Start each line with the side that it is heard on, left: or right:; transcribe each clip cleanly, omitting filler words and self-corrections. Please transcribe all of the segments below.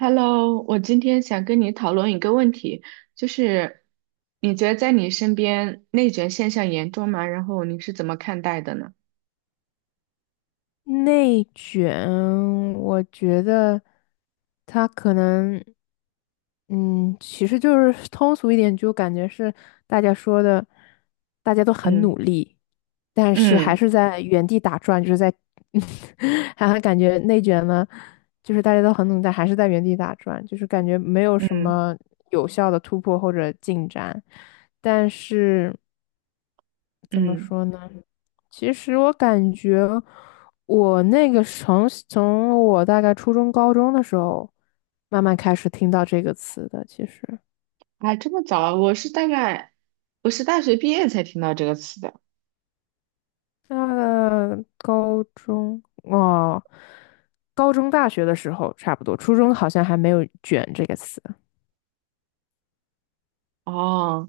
right: Hello，我今天想跟你讨论一个问题，就是你觉得在你身边内卷现象严重吗？然后你是怎么看待的呢？
left: 内卷，我觉得他可能，嗯，其实就是 通俗一点，就感觉是大家说的，大家都很
right: 嗯
left: 努力，但是还
right: 嗯
left: 是在原地打转，就是在，还感觉内卷呢，就是大家都很努力，但还是在原地打转，就是感觉没有什
right: 嗯
left: 么有效的突破或者进展，但是。怎么
right: 嗯。
left: 说呢？其实我感觉，我那个从我大概初中、高中的时候，慢慢开始听到这个词的。其实，
right: 啊，这么早啊？我是大学毕业才听到这个词的。
left: 那个高中哦，高中、大学的时候差不多，初中好像还没有"卷"这个词。
right: 哦，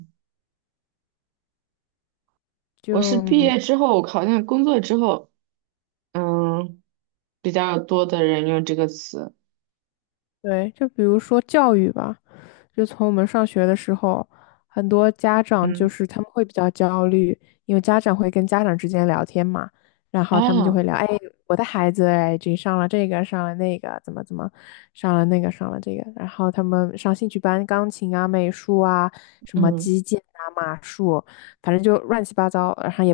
left: 就
right: 我是毕业之后，好像工作之后，嗯，比较多的人用这个词。
left: 对，就比如说教育吧，就从我们上学的时候，很多家长就
right: 嗯，
left: 是他们会比较焦虑，因为家长会跟家长之间聊天嘛，然后他们就
right: 哦，
left: 会聊，哎，我的孩子，哎，这上了这个，上了那个，怎么怎么，上了那个，上了这个，然后他们上兴趣班，钢琴啊、美术啊、什么
right: 嗯
left: 击剑啊、马术，反正就乱七八糟，然后也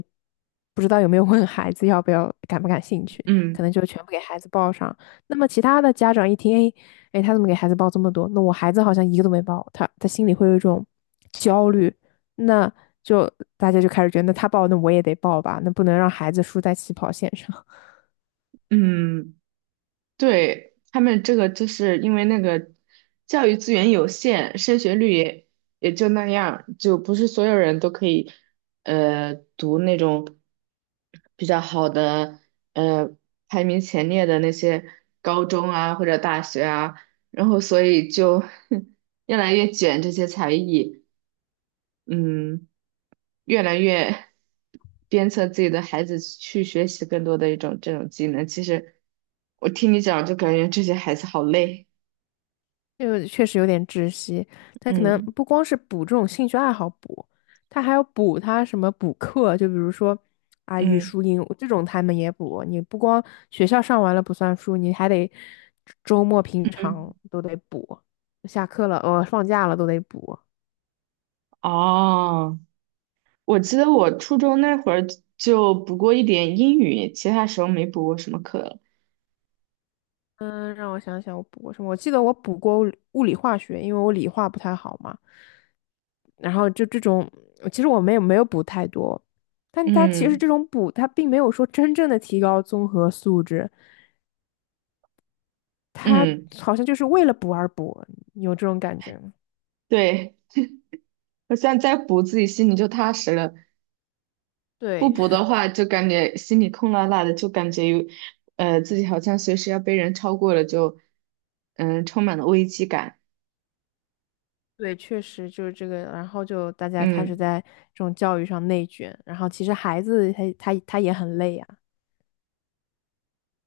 left: 不知道有没有问孩子要不要感不感兴趣，可
right: 嗯
left: 能就全部给孩子报上。那么其他的家长一听，哎，哎，他怎么给孩子报这么多？那我孩子好像一个都没报，他心里会有一种焦虑，那就大家就开始觉得，那他报，那我也得报吧，那不能让孩子输在起跑线上，
right: 嗯。对，他们这个就是因为那个教育资源有限，升学率也就那样，就不是所有人都可以读那种比较好的呃排名前列的那些高中啊或者大学啊，然后所以就 越来越卷这些才艺。嗯。越来越鞭策自己的孩子去学习更多的一种这种技能。其实我听你讲，就感觉这些孩子好累。
left: 这个确实有点窒息。他可能
right: 嗯
left: 不光是补这种兴趣爱好补，他还要补他什么补课，就比如说啊语
right: 嗯
left: 数英这种他们也补，你不光学校上完了不算数，你还得周末平
right: 嗯。
left: 常都得补，下课了放假了都得补。
right: 哦。我记得我初中那会儿就补过一点英语，其他时候没补过什么课了。
left: 嗯，让我想想，我补过什么？我记得我补过物理化学，因为我理化不太好嘛。然后就这种，其实我没有补太多，但它其实
right: 嗯
left: 这种补，它并没有说真正的提高综合素质，它
right: 嗯。
left: 好像就是为了补而补，你有这种感觉吗？
right: 对，我现在再补，自己心里就踏实了。不
left: 对，
right: 补的 话，就感觉心里空落落的，就感觉有，自己好像随时要被人超过了，就，充满了危机感。
left: 对，确实就是这个，然后就大家开始
right: 嗯
left: 在这种教育上内卷，然后其实孩子他也很累呀、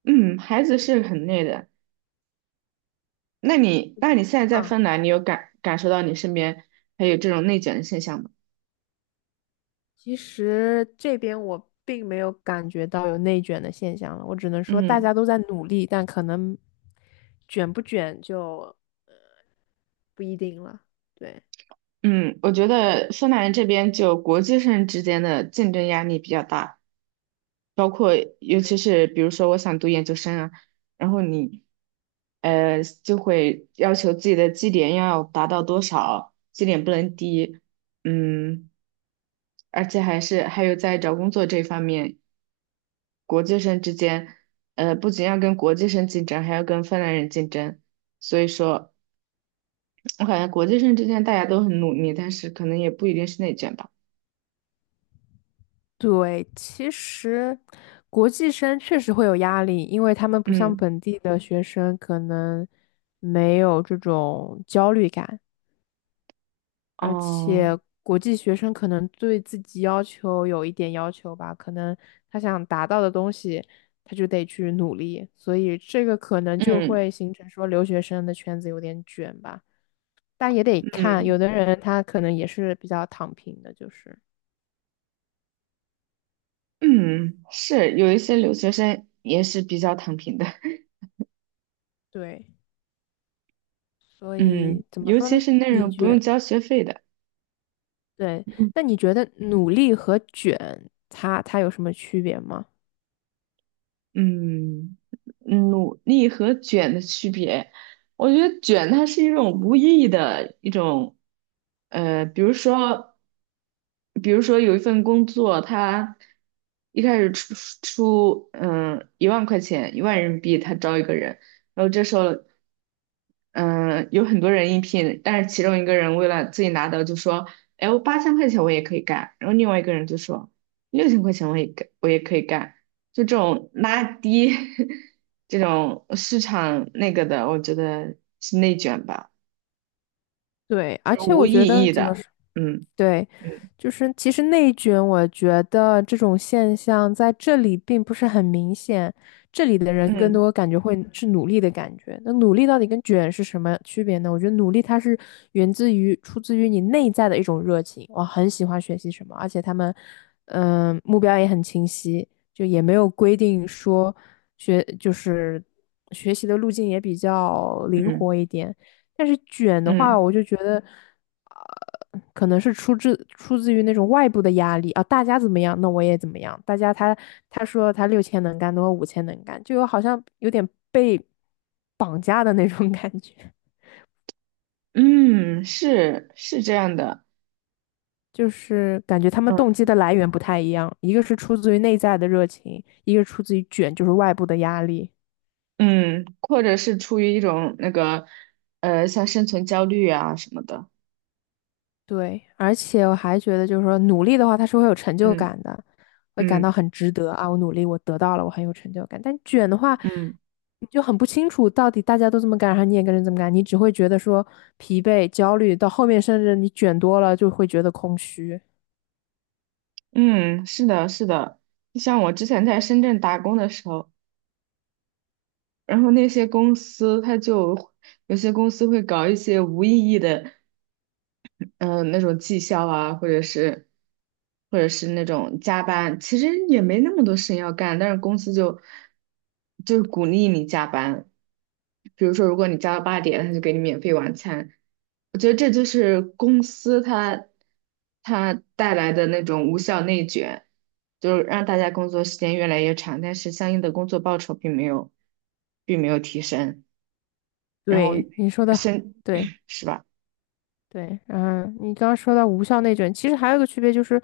right: 嗯。孩子是很累的。那你现在在芬兰，你有受到你身边还有这种内卷的现象吗？
left: 其实这边我并没有感觉到有内卷的现象了，我只能说大
right: 嗯
left: 家都在努力，但可能卷不卷就呃不一定了。对。
right: 嗯。我觉得芬兰这边就国际上之间的竞争压力比较大。包括尤其是比如说我想读研究生啊，然后你就会要求自己的绩点要达到多少，绩点不能低，嗯，而且还有在找工作这方面，国际生之间，不仅要跟国际生竞争，还要跟芬兰人竞争，所以说我感觉国际生之间大家都很努力，但是可能也不一定是内卷吧。
left: 对，其实国际生确实会有压力，因为他们不像
right: 嗯，
left: 本地的学生，可能没有这种焦虑感。而
right: 哦，
left: 且国际学生可能对自己要求有一点要求吧，可能他想达到的东西，他就得去努力，所以这个可能就
right: 嗯
left: 会形成说留学生的圈子有点卷吧，但也得看，
right: 嗯。
left: 有的人他可能也是比较躺平的，就是
right: 嗯，是有一些留学生也是比较躺平的，
left: 对，所
right: 嗯，
left: 以怎么
right: 尤
left: 说
right: 其
left: 呢？
right: 是那
left: 你
right: 种不用
left: 觉
right: 交学费的。
left: 对，那你觉得努力和卷，它有什么区别吗？
right: 嗯，努力和卷的区别，我觉得卷它是一种无意义的一种，呃，比如说，比如说有一份工作，他一开始出1万块钱，1万人民币，他招一个人，然后这时候，有很多人应聘，但是其中一个人为了自己拿到就说，哎，我8000块钱我也可以干，然后另外一个人就说6000块钱我也可以干。就这种拉低 这种市场那个的，我觉得是内卷吧，
left: 对，
right: 就
left: 而
right: 是
left: 且
right: 无
left: 我觉
right: 意
left: 得
right: 义
left: 怎么
right: 的。
left: 说？
right: 嗯
left: 对，
right: 嗯
left: 就是其实内卷，我觉得这种现象在这里并不是很明显，这里的人更
right: 嗯
left: 多感觉会是努力的感觉。那努力到底跟卷是什么区别呢？我觉得努力它是源自于出自于你内在的一种热情，我很喜欢学习什么，而且他们，目标也很清晰，就也没有规定说学就是学习的路径也比较灵
right: 嗯
left: 活一点。但是卷的话，
right: 嗯
left: 我就觉得，可能是出自于那种外部的压力啊，大家怎么样，那我也怎么样。大家他说他六千能干，那我五千能干，就有好像有点被绑架的那种 感觉，
right: 嗯。是是这样的。
left: 就是感觉他们
right: 嗯
left: 动机的来源不太一样，一个是出自于内在的热情，一个出自于卷，就是外部的压力。
right: 嗯，或者是出于一种那个像生存焦虑啊什么的。
left: 对，而且我还觉得，就是说努力的话，它是会有成就
right: 嗯
left: 感的，会感到
right: 嗯
left: 很值得啊！我努力，我得到了，我很有成就感。但卷的话，
right: 嗯
left: 你就很不清楚到底大家都这么干，然后你也跟着这么干，你只会觉得说疲惫、焦虑，到后面甚至你卷多了就会觉得空虚。
right: 嗯，是的，是的。像我之前在深圳打工的时候，然后那些公司它就有些公司会搞一些无意义的。那种绩效啊，或者是那种加班，其实也没那么多事情要干，但是公司就是鼓励你加班。比如说，如果你加到8点，他就给你免费晚餐。我觉得这就是公司它带来的那种无效内卷，就是让大家工作时间越来越长，但是相应的工作报酬并没有提升，然后
left: 对，你说的
right: 升
left: 对。
right: 是吧？
left: 对，嗯，你刚刚说到无效内卷，其实还有一个区别就是，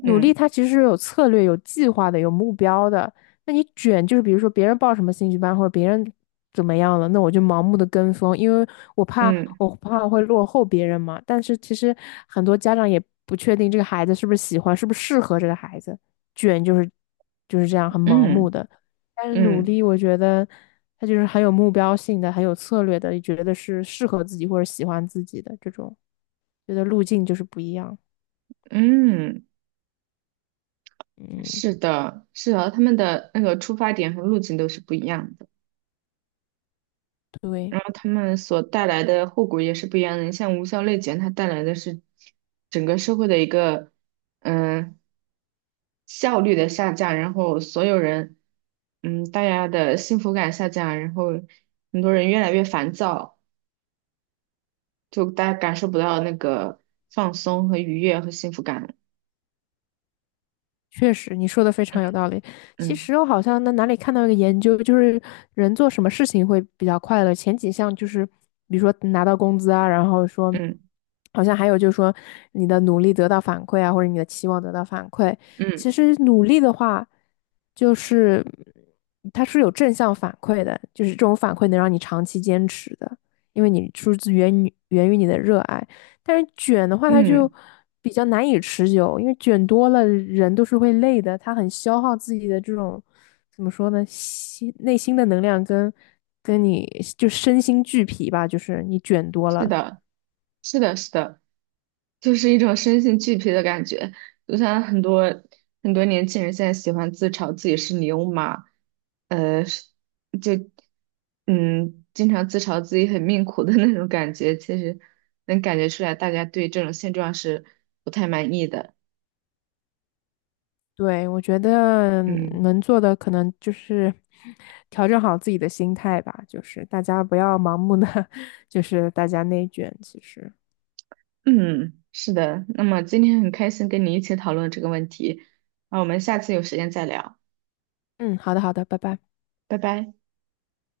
left: 努
right: 嗯
left: 力它其实是有策略、有计划的、有目标的。那你卷就是，比如说别人报什么兴趣班或者别人怎么样了，那我就盲目的跟风，因为我怕
right: 嗯
left: 我怕我会落后别人嘛。但是其实很多家长也不确定这个孩子是不是喜欢，是不是适合这个孩子，卷就是这样很盲目
right: 嗯。
left: 的。但是努
right: 嗯
left: 力，我觉得它就是很有目标性的，很有策略的，也觉得是适合自己或者喜欢自己的这种，觉得路径就是不一样。
right: 嗯，
left: 嗯，
right: 是的，是的，他们的那个出发点和路径都是不一样的，
left: 对。
right: 然后他们所带来的后果也是不一样的。你像无效内卷，它带来的是整个社会的一个嗯效率的下降，然后所有人嗯大家的幸福感下降，然后很多人越来越烦躁，就大家感受不到那个放松和愉悦和幸福感了。
left: 确实，你说的非常有道理。其
right: 嗯
left: 实我好像在哪里看到一个研究，就是人做什么事情会比较快乐，前几项就是，比如说拿到工资啊，然后说，
right: 嗯
left: 好像还有就是说你的努力得到反馈啊，或者你的期望得到反馈。
right: 嗯
left: 其实努力的话，就是它是有正向反馈的，就是这种反馈能让你长期坚持的，因为你源于你的热爱。但是卷的话，它就
right: 嗯。
left: 比较难以持久，因为卷多了人都是会累的，它很消耗自己的这种怎么说呢，内心的能量跟你就身心俱疲吧，就是你卷多
right: 是
left: 了。
right: 的。是的，是的，就是一种身心俱疲的感觉。就像很多很多年轻人现在喜欢自嘲自己是牛马，呃，是就嗯，经常自嘲自己很命苦的那种感觉，其实能感觉出来，大家对这种现状是不太满意的。
left: 对，我觉得
right: 嗯
left: 能做的可能就是 调整好自己的心态吧，就是大家不要盲目的，就是大家内卷。其实，
right: 嗯。是的。那么今天很开心跟你一起讨论这个问题，那我们下次有时间再聊，
left: 嗯，好的，好的，拜拜。
right: 拜拜。